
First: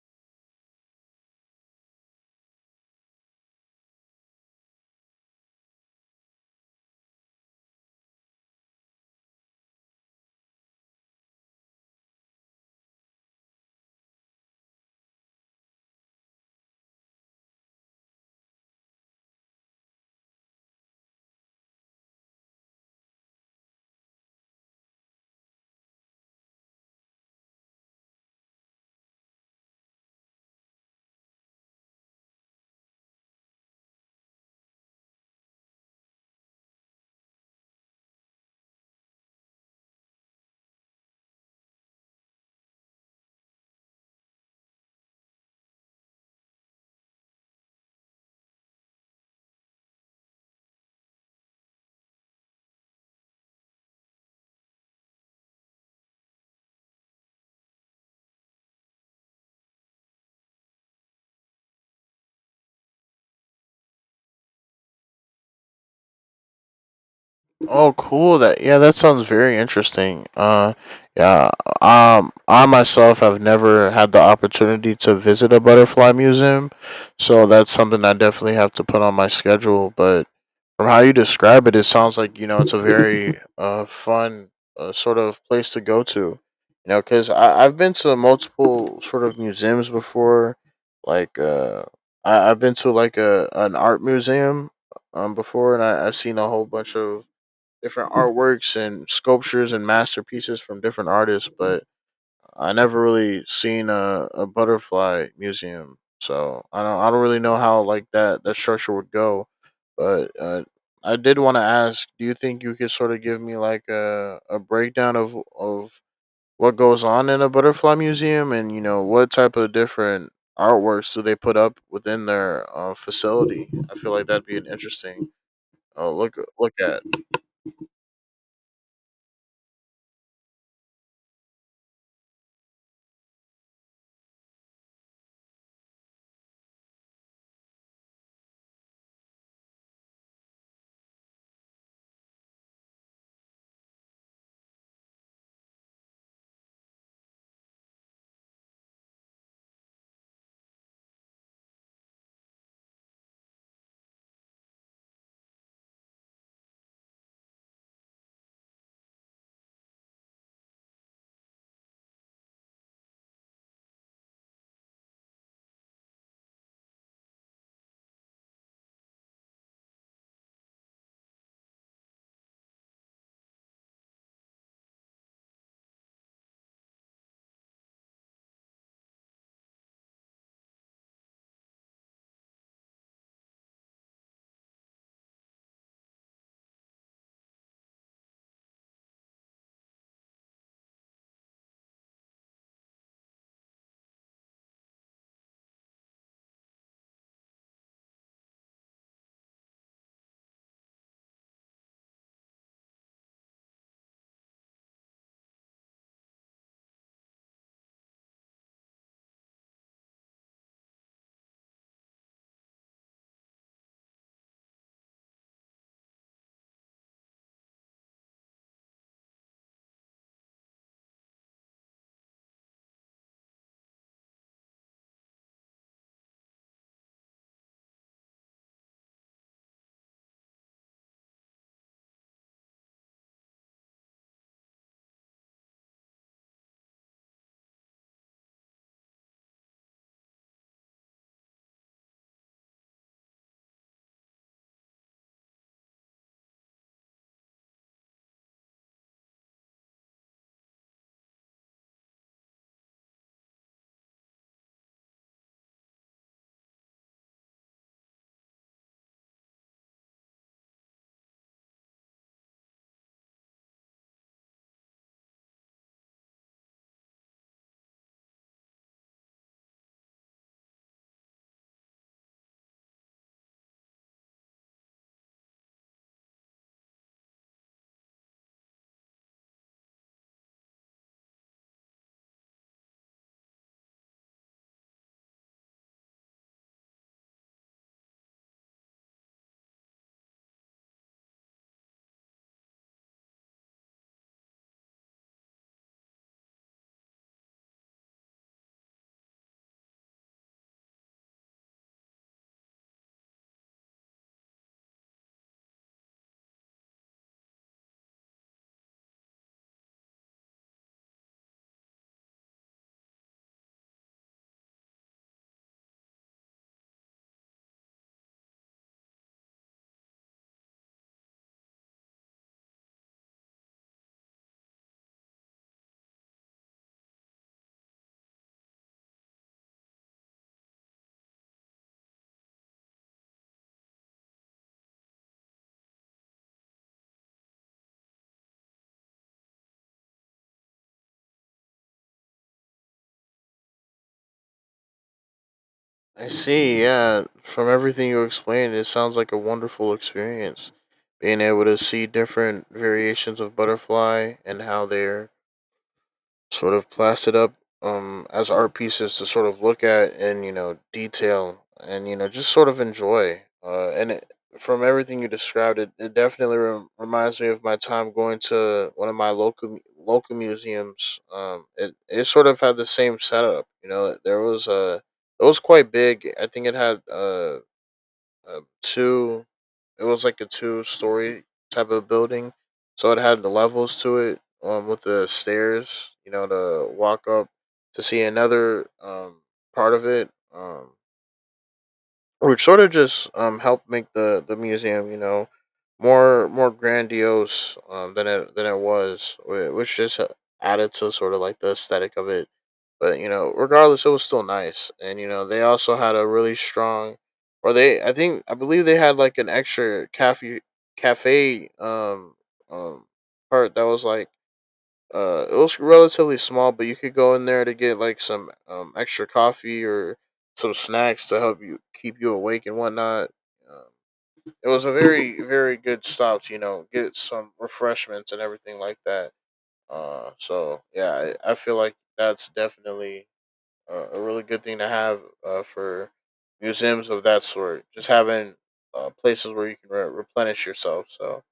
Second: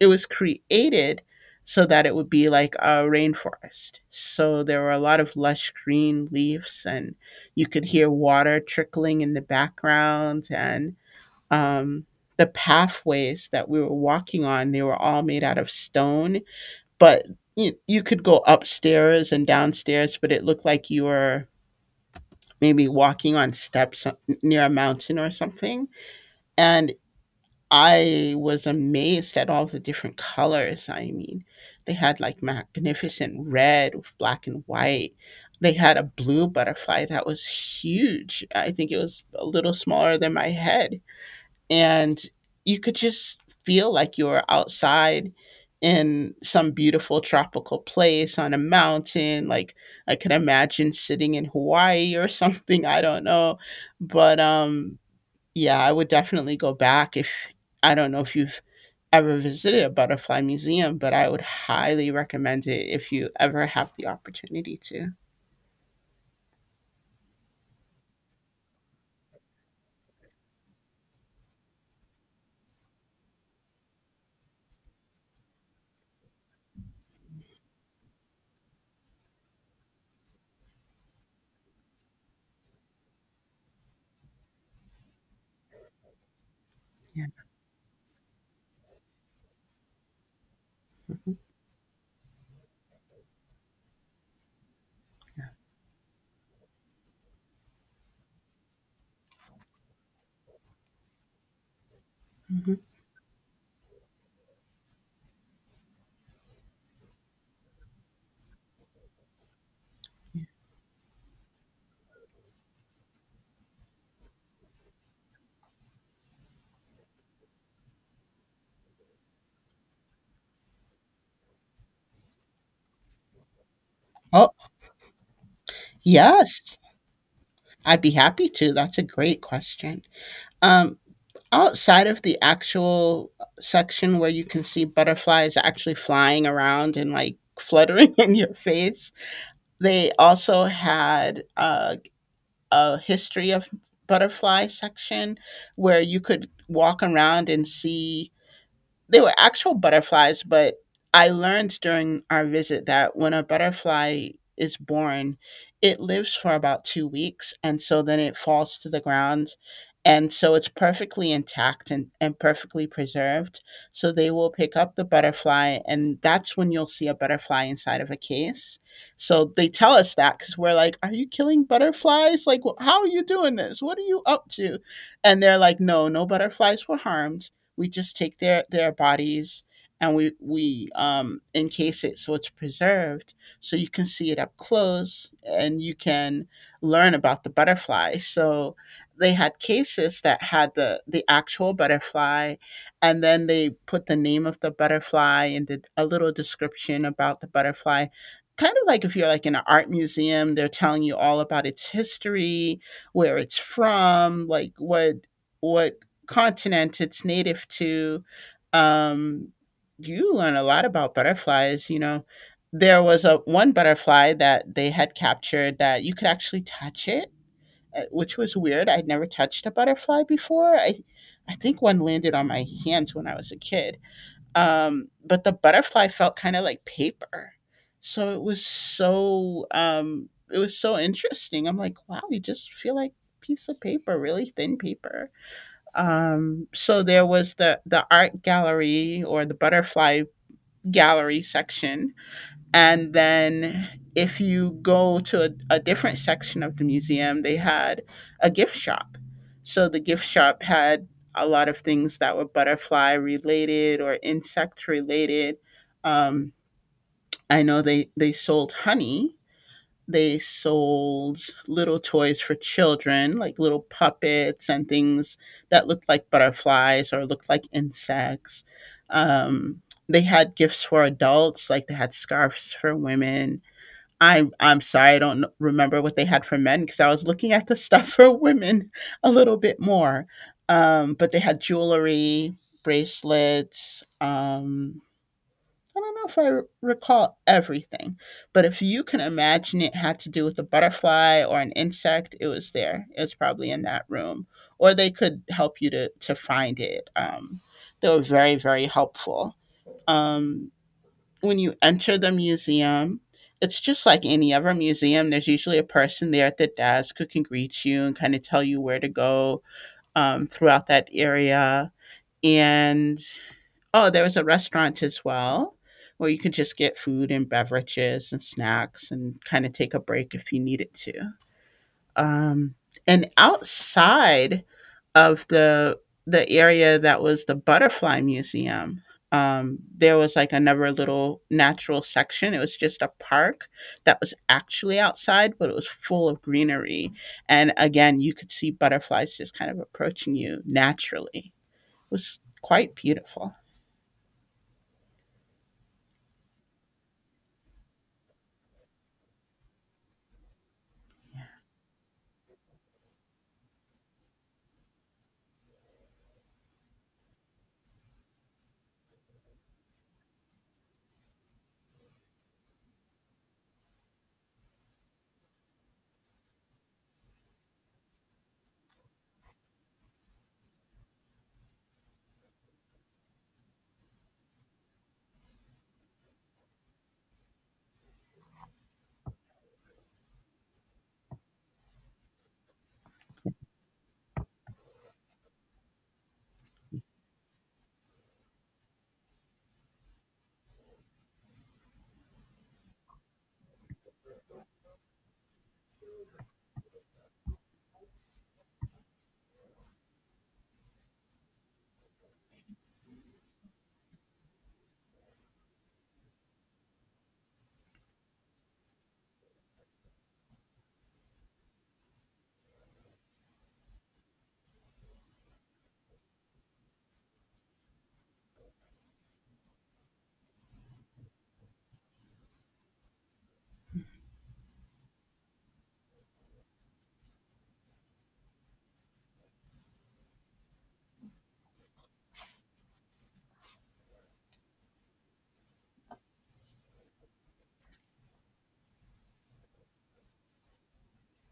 Speaker 1: it was created so that it would be like a rainforest. So there were a lot of lush green leaves, and you could hear water trickling in the background. And um, the pathways that we were walking on, they were all made out of stone, but you could go upstairs and downstairs, but it looked like you were maybe walking on steps near a mountain or something. And I was amazed at all the different colors. I mean, they had like magnificent red with black and white. They had a blue butterfly that was huge. I think it was a little smaller than my head, and you could just feel like you were outside in some beautiful tropical place on a mountain. Like, I could imagine sitting in Hawaii or something, I don't know. But yeah, I would definitely go back if. I don't know if you've ever visited a butterfly museum, but I would highly recommend it if you ever have the opportunity to.
Speaker 2: Oh, cool. That Yeah, that sounds very interesting. Yeah. I myself have never had the opportunity to visit a butterfly museum, so that's something I definitely have to put on my schedule. But from how you describe it, it sounds like you know it's a very fun sort of place to go to. You know,
Speaker 1: Yeah.
Speaker 2: because I've been to multiple sort of museums before,
Speaker 1: Mhm.
Speaker 2: like I've been to like a an art museum
Speaker 1: Yeah.
Speaker 2: before, and I've seen a whole bunch of different artworks and sculptures and masterpieces from different artists, but I
Speaker 1: Mhm.
Speaker 2: never really seen a butterfly museum. So I don't really know how like that structure would go, but I did want to ask: do you think you could sort of give me like a breakdown of what goes on in a butterfly museum, and you know what type of different artworks do they put up within their facility? I feel like that'd be an
Speaker 1: Oh,
Speaker 2: interesting look
Speaker 1: yes,
Speaker 2: at.
Speaker 1: I'd be happy to. That's a great question. um Outside of the actual section where you can see butterflies actually flying around and like fluttering in your face, they also had a history of butterfly section where you could walk around and see. They were actual butterflies, but I learned during our visit that when a butterfly is born, it lives for about 2 weeks, and so then it falls to the ground. And so it's perfectly intact and perfectly preserved. So they will pick up the butterfly, and that's when you'll see a butterfly inside of a case. So they tell us that because we're like, "Are you killing butterflies? Like, wh- how are you doing this? What are you up to?" And they're like, "No, no butterflies were harmed, we just take their bodies and we encase it so it's preserved so you can see it up close and you can learn about the butterfly." So they had cases that had the actual butterfly, and then they put the name of the butterfly and did a little description about the butterfly, kind of like if you're like in an art museum, they're telling you all about its history, where it's from, like what continent it's native to. um, you learn a lot about butterflies. You know, there was a one butterfly that they had captured that you could actually touch it, which was weird. I'd never touched a butterfly before. I think one landed on my hands when I was a kid. But the butterfly felt kind of like paper, so it was so it was so interesting. I'm like, wow, you just feel like piece of paper, really thin paper. So there was the art gallery or the butterfly gallery section, and then if you go to a different section of the museum, they had a gift shop. So the gift shop had a lot of things that were butterfly related or insect related. Um, I know they sold honey, they sold little toys for children, like little puppets and things that looked like butterflies or looked like insects. Um, they had gifts for adults, like they had scarves for women. I'm sorry, I don't remember what they had for men because I was looking at the stuff for women a little bit more. But they had jewelry, bracelets. I don't know if I recall everything, but if you can imagine it had to do with a butterfly or an insect, it was there. It was probably in that room, or they could help you to find it. They were very very helpful. Um, when you enter the museum, it's just like any other museum. There's usually a person there at the desk who can greet you and kind of tell you where to go throughout that area. And oh, there was a restaurant as well where you could just get food and beverages and snacks and kind of take a break if you needed to. Um, and outside of the area that was the butterfly museum, there was like another little natural section. It was just a park that was actually outside, but it was full of greenery. And again, you could see butterflies just kind of approaching you naturally. It was quite beautiful.
Speaker 2: I see. Yeah, from everything you explained, it sounds like a wonderful experience. Being able to see different variations of butterfly and how they're sort of plastered up as art pieces to sort of look at and you know detail and you know just sort of enjoy from everything you described it definitely reminds me of my time going to one of my local local museums. It sort of had the same setup. You know, there was a, it was quite big. I think it had two. It was like a two-story type of building, so it had the levels to it, with the stairs, you know, to walk up to see another part of it. Which sort of just helped make the museum, you know, more grandiose than it was, which just added to sort of like the aesthetic of it. But you know, regardless, it was still nice, and you know they also had a really strong, or they, I think I believe they had like an extra cafe um part that was like it was relatively small, but you could go in there to get like some extra coffee or some snacks to help you keep you awake and whatnot. Um, it was a very good stop to, you know, get some refreshments and everything like that. So yeah, I feel like that's definitely a really good thing to have for museums of that sort. Just having places where you can replenish yourself. So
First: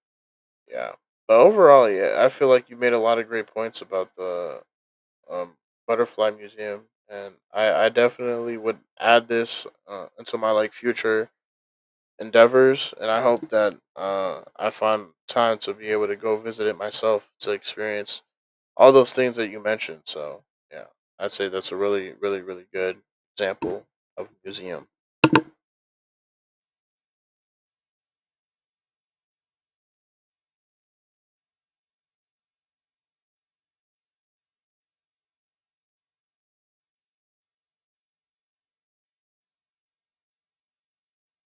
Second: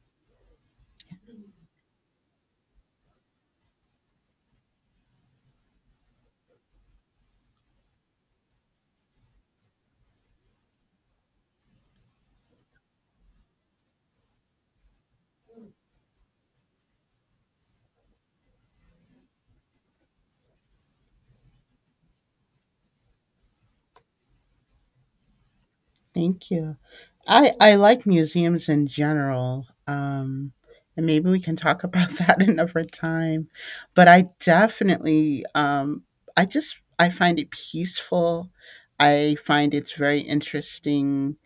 Speaker 2: yeah, but overall, yeah, I feel like you made a lot of great points about the um, butterfly museum, and I definitely would add this into my like future endeavors, and I hope that I find time to be able to go visit it myself to experience all those things that you mentioned. So yeah, I'd say that's a really, really, really good example of a museum.
Speaker 1: Thank you. I like museums in general, and maybe we can talk about that another time. But I definitely, I just I find it peaceful. I find it's very interesting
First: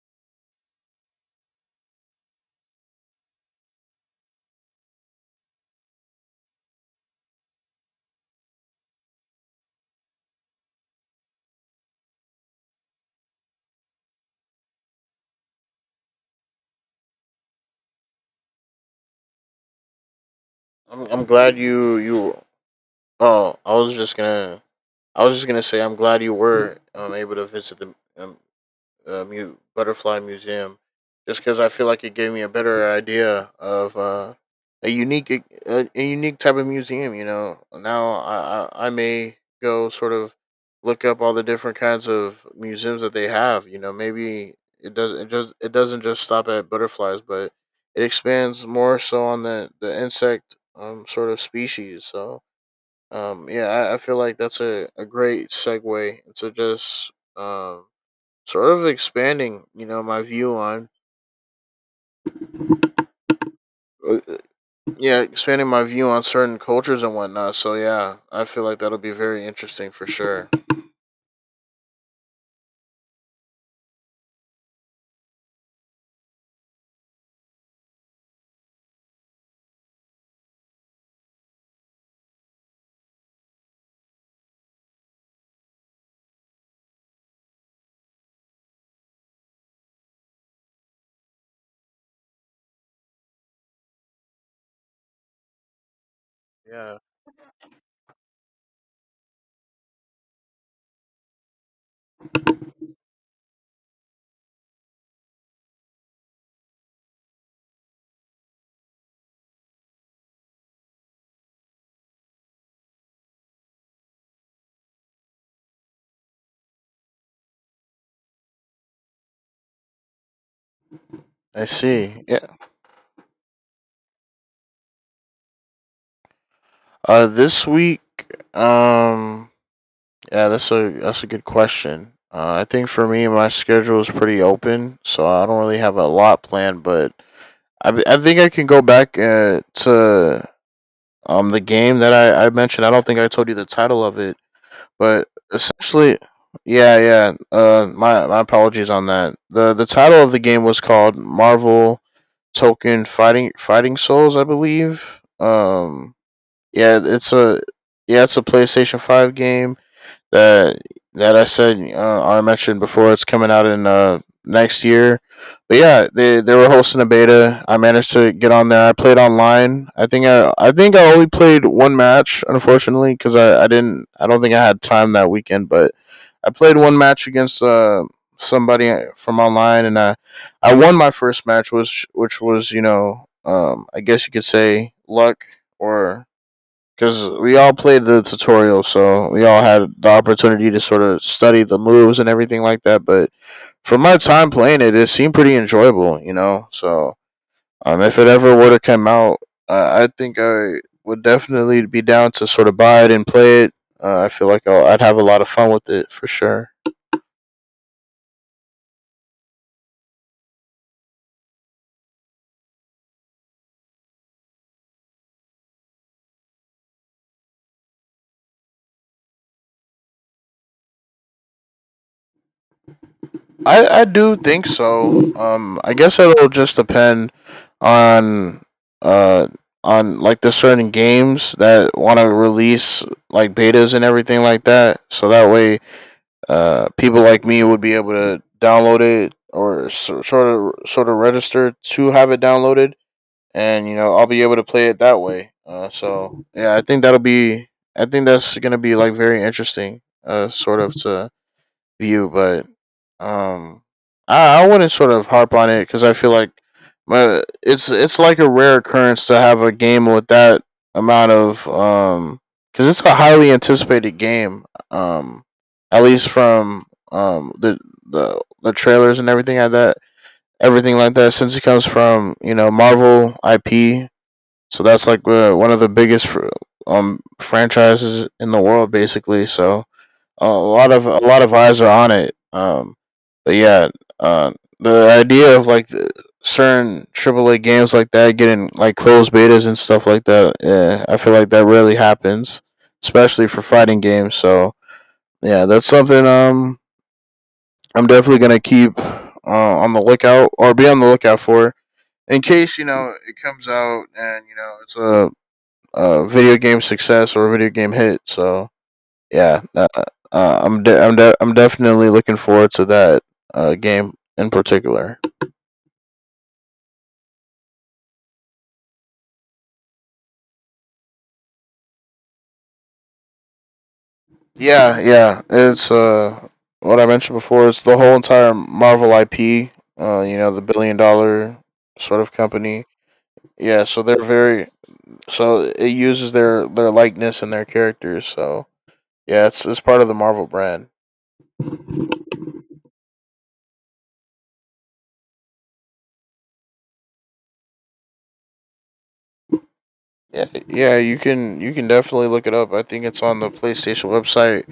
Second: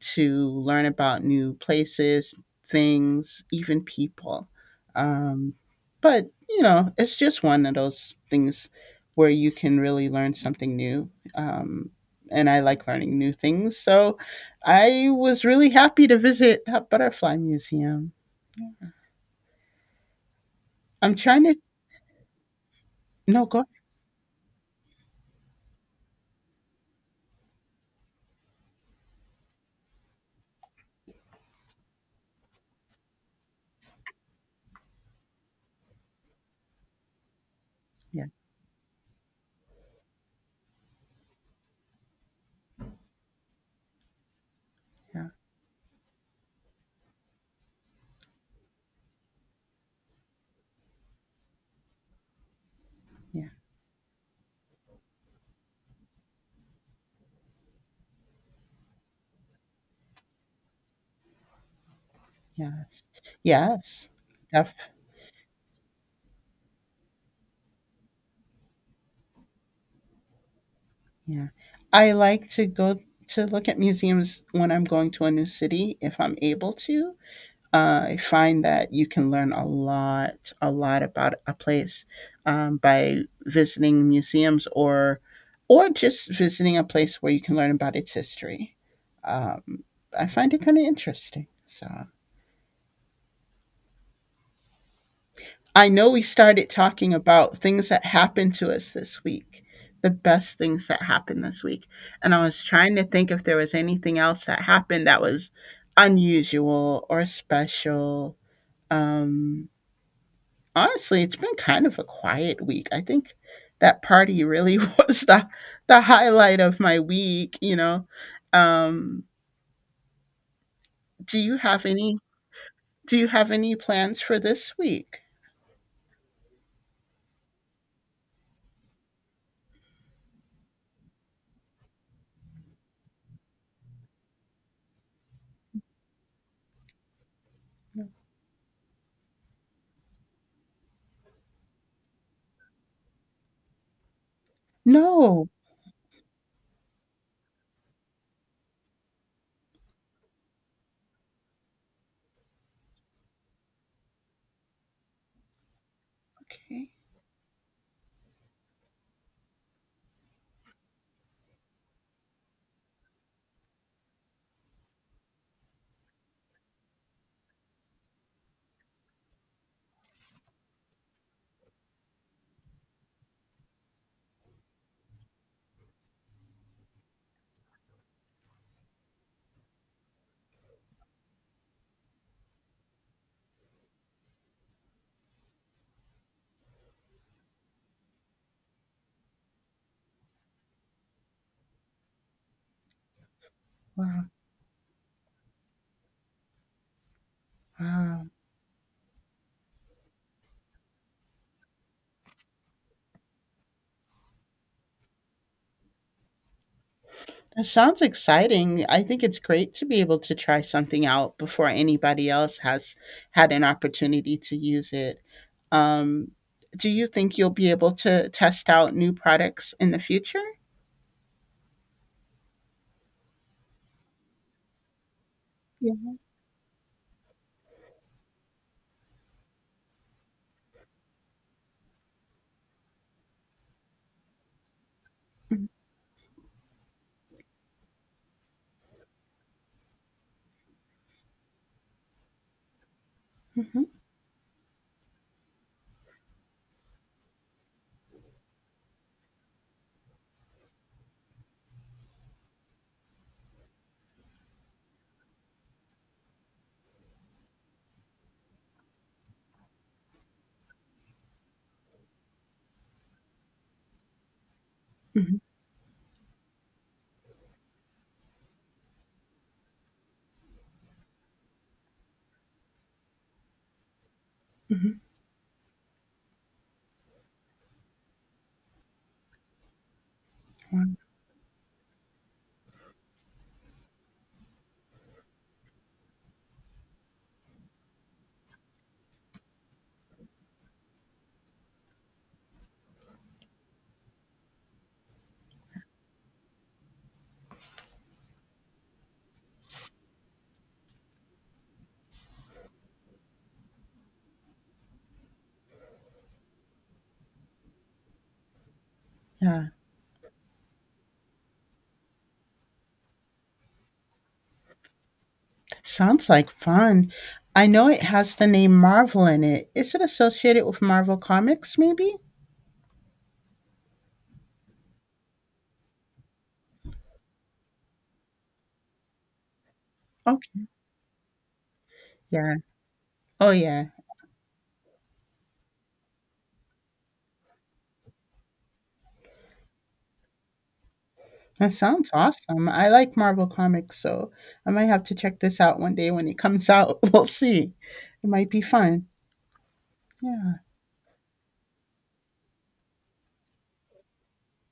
Speaker 1: to learn about new places, things, even people. Um, but you know, it's just one of those things where you can really learn something new. And I like learning new things, so I was really happy to visit that butterfly museum.
Speaker 2: I'm
Speaker 1: I'm trying to.
Speaker 2: glad you you.
Speaker 1: No,
Speaker 2: Oh,
Speaker 1: go.
Speaker 2: I was just gonna, I was just gonna say I'm glad you were able to visit the butterfly museum, just because I feel like it gave me a better idea of a unique type of museum. You know, now
Speaker 1: Yeah.
Speaker 2: I may go sort of look up all the different kinds of museums that they have. You know, maybe
Speaker 1: Yeah.
Speaker 2: it doesn't just stop at butterflies, but it expands more so on the insect sort of species. So
Speaker 1: Yeah.
Speaker 2: yeah, I feel like that's a great segue into just sort of expanding, you know, my view on
Speaker 1: Yes. Yes.
Speaker 2: uh,
Speaker 1: Def,
Speaker 2: yeah, expanding my view on certain cultures and whatnot. So yeah, I feel like that'll be very interesting for sure.
Speaker 1: yeah. I like to go to look at museums when I'm going to a new city if I'm able to. I find that you can learn a lot about a place, by visiting museums or just visiting a place where you can learn about its history. Um, I find it kind of interesting. So. I know we started
Speaker 2: Yeah,
Speaker 1: talking about things that happened to us this week, the best things that happened this week. And I was trying to think if there was anything else that happened that was unusual or special. Um, Honestly, it's been kind of a quiet week. I think that party really was the highlight of my week, you know. Um, do you
Speaker 2: I
Speaker 1: have any
Speaker 2: see. Yeah,
Speaker 1: do you have any plans for this week?
Speaker 2: this week, um, yeah, that's a good question. I think for me, my schedule is pretty open, so I don't really have a lot planned. But I think I can go back to the game that I mentioned. I don't think I told you the title of it. But
Speaker 1: No.
Speaker 2: essentially, yeah, yeah. My my apologies on that. The title of the game was called Marvel Token Fighting Souls, I believe.
Speaker 1: Okay.
Speaker 2: Yeah, it's a, yeah, it's a PlayStation Five game that I said I mentioned before. It's coming out in next year, but yeah, they were hosting a beta. I managed to get on there. I played online. I think I only played one match, unfortunately, because I don't think I had time that weekend. But I played one match against somebody from online, and I won my first match, which was you know I guess you could say luck, or because we all played the tutorial, so we all had the opportunity to sort of study the moves and everything like that. But for my
Speaker 1: Wow.
Speaker 2: time playing it, it seemed pretty enjoyable, you know. So if it
Speaker 1: Wow.
Speaker 2: ever were to come out, I think I would definitely be down to sort of buy it and play it. I feel like I'd have a lot of fun with it for sure.
Speaker 1: That sounds exciting. I think it's great to be able to try something out before anybody else has had an opportunity to use it. Um, do you think you'll be able to test out new products in the future?
Speaker 2: I do think so. I
Speaker 1: Yeah.
Speaker 2: guess it'll just depend on uh on like the certain games that want to release like betas and everything like that. So that way, people like me would be able to download it, or so, sort of register to have it downloaded,
Speaker 1: Mhm.
Speaker 2: and you know I'll be able to play it that way. So yeah, I think that'll be. I think that's gonna be like very interesting. Sort of to view, but um, I wouldn't sort of harp on it because I feel like it's like a rare occurrence to have a game with that amount of because it's a highly anticipated game,
Speaker 1: Mhm.
Speaker 2: um at least from um the the trailers and everything like that, since it comes from you know Marvel IP. So
Speaker 1: Mhm.
Speaker 2: that's like one of the biggest franchises in the world basically, so a lot of eyes are on it. But yeah, uh, the idea of like the certain AAA games like that getting like closed betas and stuff like that, yeah, I feel like that rarely happens, especially for fighting games. So yeah, that's something I'm definitely gonna keep on the lookout, or be on the lookout for, in case you know it comes out and you know it's a video game success or a video game hit. So yeah,
Speaker 1: Yeah,
Speaker 2: I'm definitely looking forward to that game in particular.
Speaker 1: sounds like fun. I know it has the name Marvel in it. Is it associated with Marvel Comics, maybe?
Speaker 2: Yeah, yeah, it's what I mentioned before. It's the whole entire Marvel IP. You know, the
Speaker 1: Okay.
Speaker 2: billion-dollar sort of
Speaker 1: Yeah.
Speaker 2: company.
Speaker 1: Oh,
Speaker 2: Yeah,
Speaker 1: yeah.
Speaker 2: so they're very, so it uses their likeness and their characters. So yeah, it's part of the Marvel brand.
Speaker 1: That sounds awesome. I like Marvel Comics, so I might have to check this out one day when it comes out. We'll see. It might be fun.
Speaker 2: Yeah,
Speaker 1: Yeah.
Speaker 2: yeah, you can definitely look it up. I think it's on the PlayStation website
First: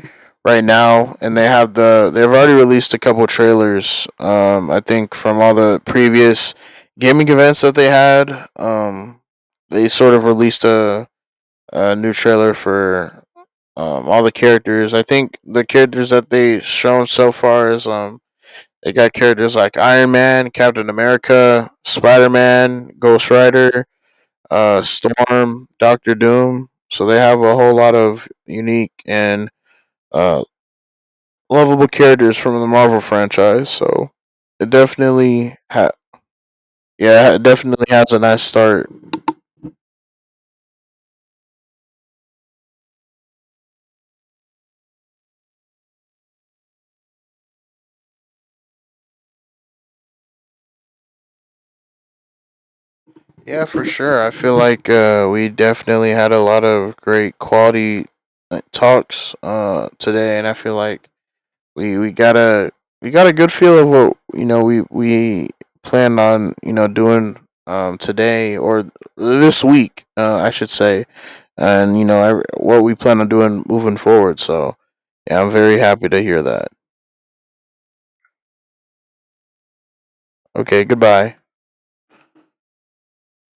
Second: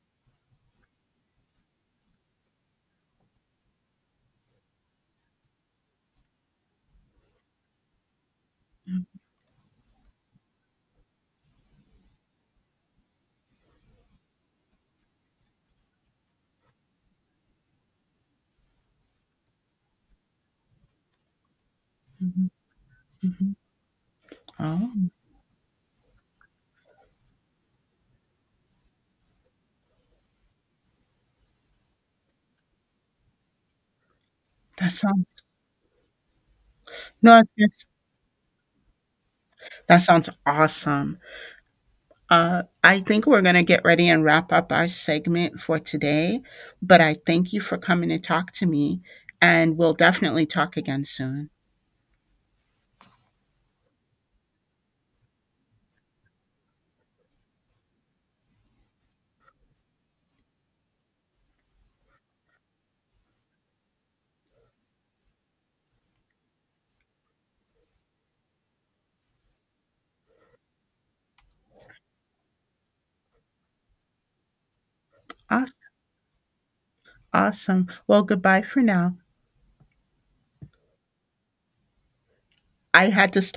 Speaker 2: right now, and they have the they've already released a couple trailers. I think from all the previous gaming events that they had, they sort of released a new trailer for all the characters. I think the characters that they shown so far is they got characters like Iron Man, Captain America, Spider
Speaker 1: Mhm.
Speaker 2: Man, Ghost
Speaker 1: Mhm.
Speaker 2: Rider,
Speaker 1: Oh,
Speaker 2: Storm, Doctor Doom. So they have a whole lot of unique and uh, lovable characters from the Marvel franchise. So it
Speaker 1: that sounds.
Speaker 2: yeah,
Speaker 1: No,
Speaker 2: it
Speaker 1: that's,
Speaker 2: definitely has a nice start.
Speaker 1: that sounds awesome. I think we're gonna get ready and wrap up our segment for today, but I thank you for coming to talk to me, and we'll definitely talk again soon.
Speaker 2: Yeah, for sure. I feel like we definitely had a lot of great quality, like, talks today, and I feel like we we got a we got a good feel of what you know we plan on you know doing today, or this week I should say, and you know what we plan on doing moving forward. So yeah, I'm very
Speaker 1: Awesome.
Speaker 2: happy to hear that.
Speaker 1: Awesome. Well, goodbye for now.
Speaker 2: Okay, goodbye.
Speaker 1: I had to stop.